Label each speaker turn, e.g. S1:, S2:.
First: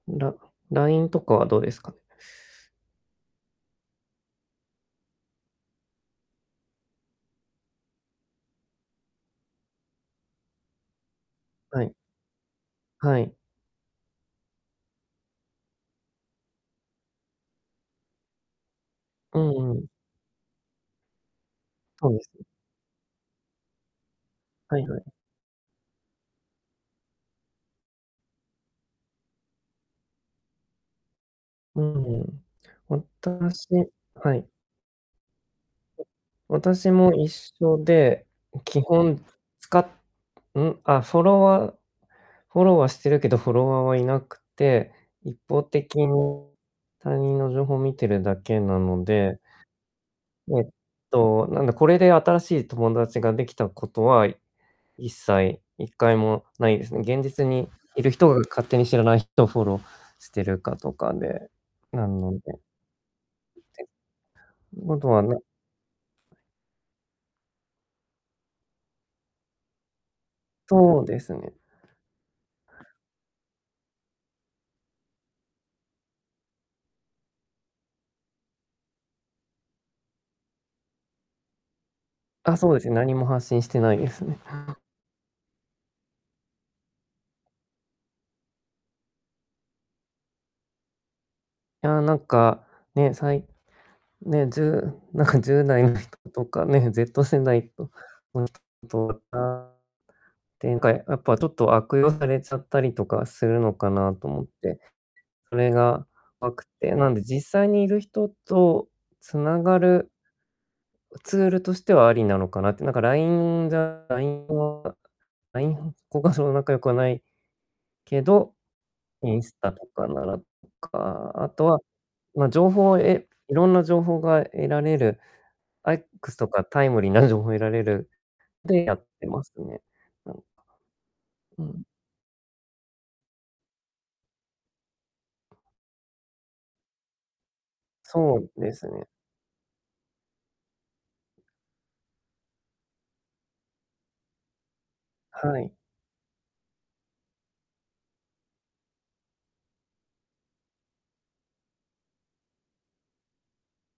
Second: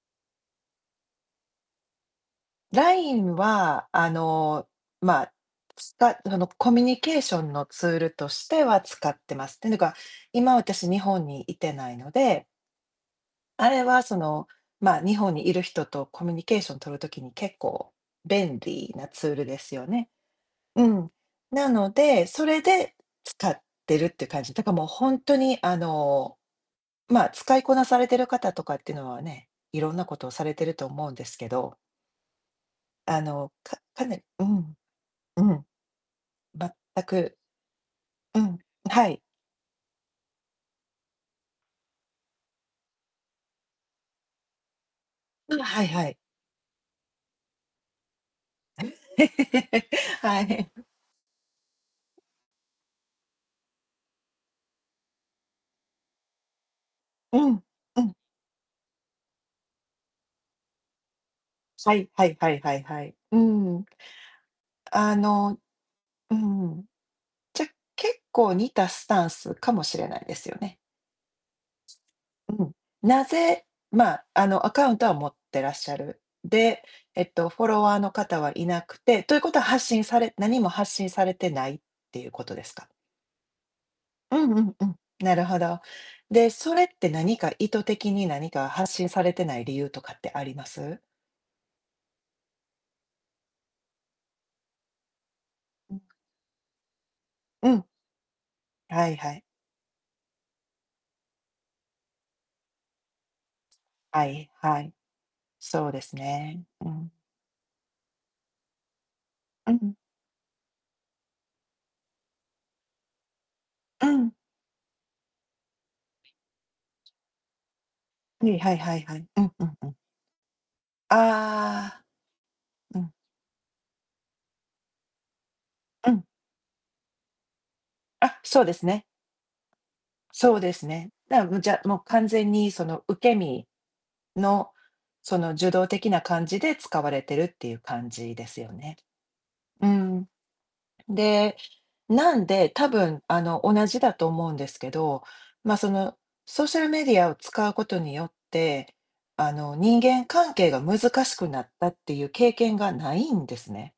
S1: ラ LINE とかはどうですか？
S2: LINE はあの、ま、つたそのコミュニケーションのツールとしては使ってます。てぬか今私日本にいて
S1: は
S2: な
S1: い。
S2: いので
S1: はい。
S2: あれはその、ま、日本にいる人とコミュニケーションとる時に、結構便利なツー
S1: う
S2: ルで
S1: んう
S2: すよ
S1: ん。
S2: ね。うん、なの
S1: そうで
S2: で
S1: すね。
S2: それで使ってるって感じ。だか、
S1: は
S2: もう、
S1: いは
S2: ほ
S1: い。
S2: んとにあの、ま、使いこなされている方とかっていうのはね、いろんなことをされてると思うんですけど
S1: うん。
S2: あの、
S1: 私
S2: かかね
S1: は
S2: う
S1: い。
S2: ん、うん。
S1: 私
S2: 全
S1: も
S2: く
S1: 一緒で、
S2: うん、う
S1: う基
S2: はい。
S1: 本、使っん？あ、フォロワーフォローはしてるけど、フォロワーはいなくて、一
S2: うん、
S1: 方
S2: はい
S1: 的
S2: は
S1: に
S2: い。
S1: 他人の情報を見てるだけなので
S2: は
S1: えっ
S2: い。
S1: となんだ、これで新しい友達ができたことは一切、一回もないですね。現実
S2: うん、
S1: に
S2: う
S1: いる
S2: ん。
S1: 人が勝手に知らない人をフォローしてるかとかで、
S2: さ
S1: な
S2: い、は
S1: ので
S2: い
S1: ん、ぜ
S2: はいはいはい、うん。
S1: んもと
S2: あ
S1: はな
S2: のうん。じゃ、結構似たスタンスかもしれないですよね。
S1: そうですね。
S2: うん。なぜ、ま、あの、アカウントは持ってらっしゃる、で、えっとフォロワーの方はいなくて、ということは発信され何も発信されてないっていうこと
S1: あ、
S2: で
S1: そう
S2: す
S1: です
S2: か？
S1: ね、何も発信してないです
S2: う
S1: ね。
S2: んうんうん。なるほど。で、それって何か意図的に何か発信されてない理由とかってあります？
S1: いやなんか、ね、さいね、ずなんか10代
S2: う
S1: の
S2: ん。
S1: 人とかね、Z 世代
S2: うん。
S1: と
S2: はいはい。
S1: 展開、やっぱちょっと悪用されちゃったりとかするのかな
S2: は
S1: と思っ
S2: い、
S1: て、
S2: はい。
S1: それ
S2: そうで
S1: が
S2: す
S1: 怖
S2: ね。
S1: くっ
S2: う
S1: て、な
S2: ん。
S1: んで実際にいる人と繋
S2: う
S1: が
S2: んうん。
S1: るツールとしてはありなのかなって、なんか LINE が
S2: うん。
S1: LINE は LINE 交換するほど仲良くはないけど、
S2: にはいはいはい。
S1: イ
S2: う
S1: ン
S2: ん
S1: ス
S2: う
S1: タ
S2: ん
S1: と
S2: うん。
S1: かならとか、あとは、
S2: あ
S1: ま、情報を
S2: あ。うん。
S1: 得いろんな情報が得られる、あ、
S2: うん。
S1: X とかタイムリーな情報を得られる
S2: あ、そうで
S1: で
S2: す
S1: や
S2: ね。
S1: ってますね。うん。
S2: そうですね。だむ
S1: う
S2: じゃ、
S1: ん。
S2: もう完全にその受け身の、その受動的な感じで使われてるっていう感じ
S1: そ
S2: です
S1: う
S2: よ
S1: です
S2: ね。
S1: ね。
S2: うん。で、なんで、たぶんあの、同じだと思うんですけど、
S1: はい。
S2: ま、そのソーシャルメディアを使うことによって、あの、人間関係が難しくなったっていう経験がないんですね。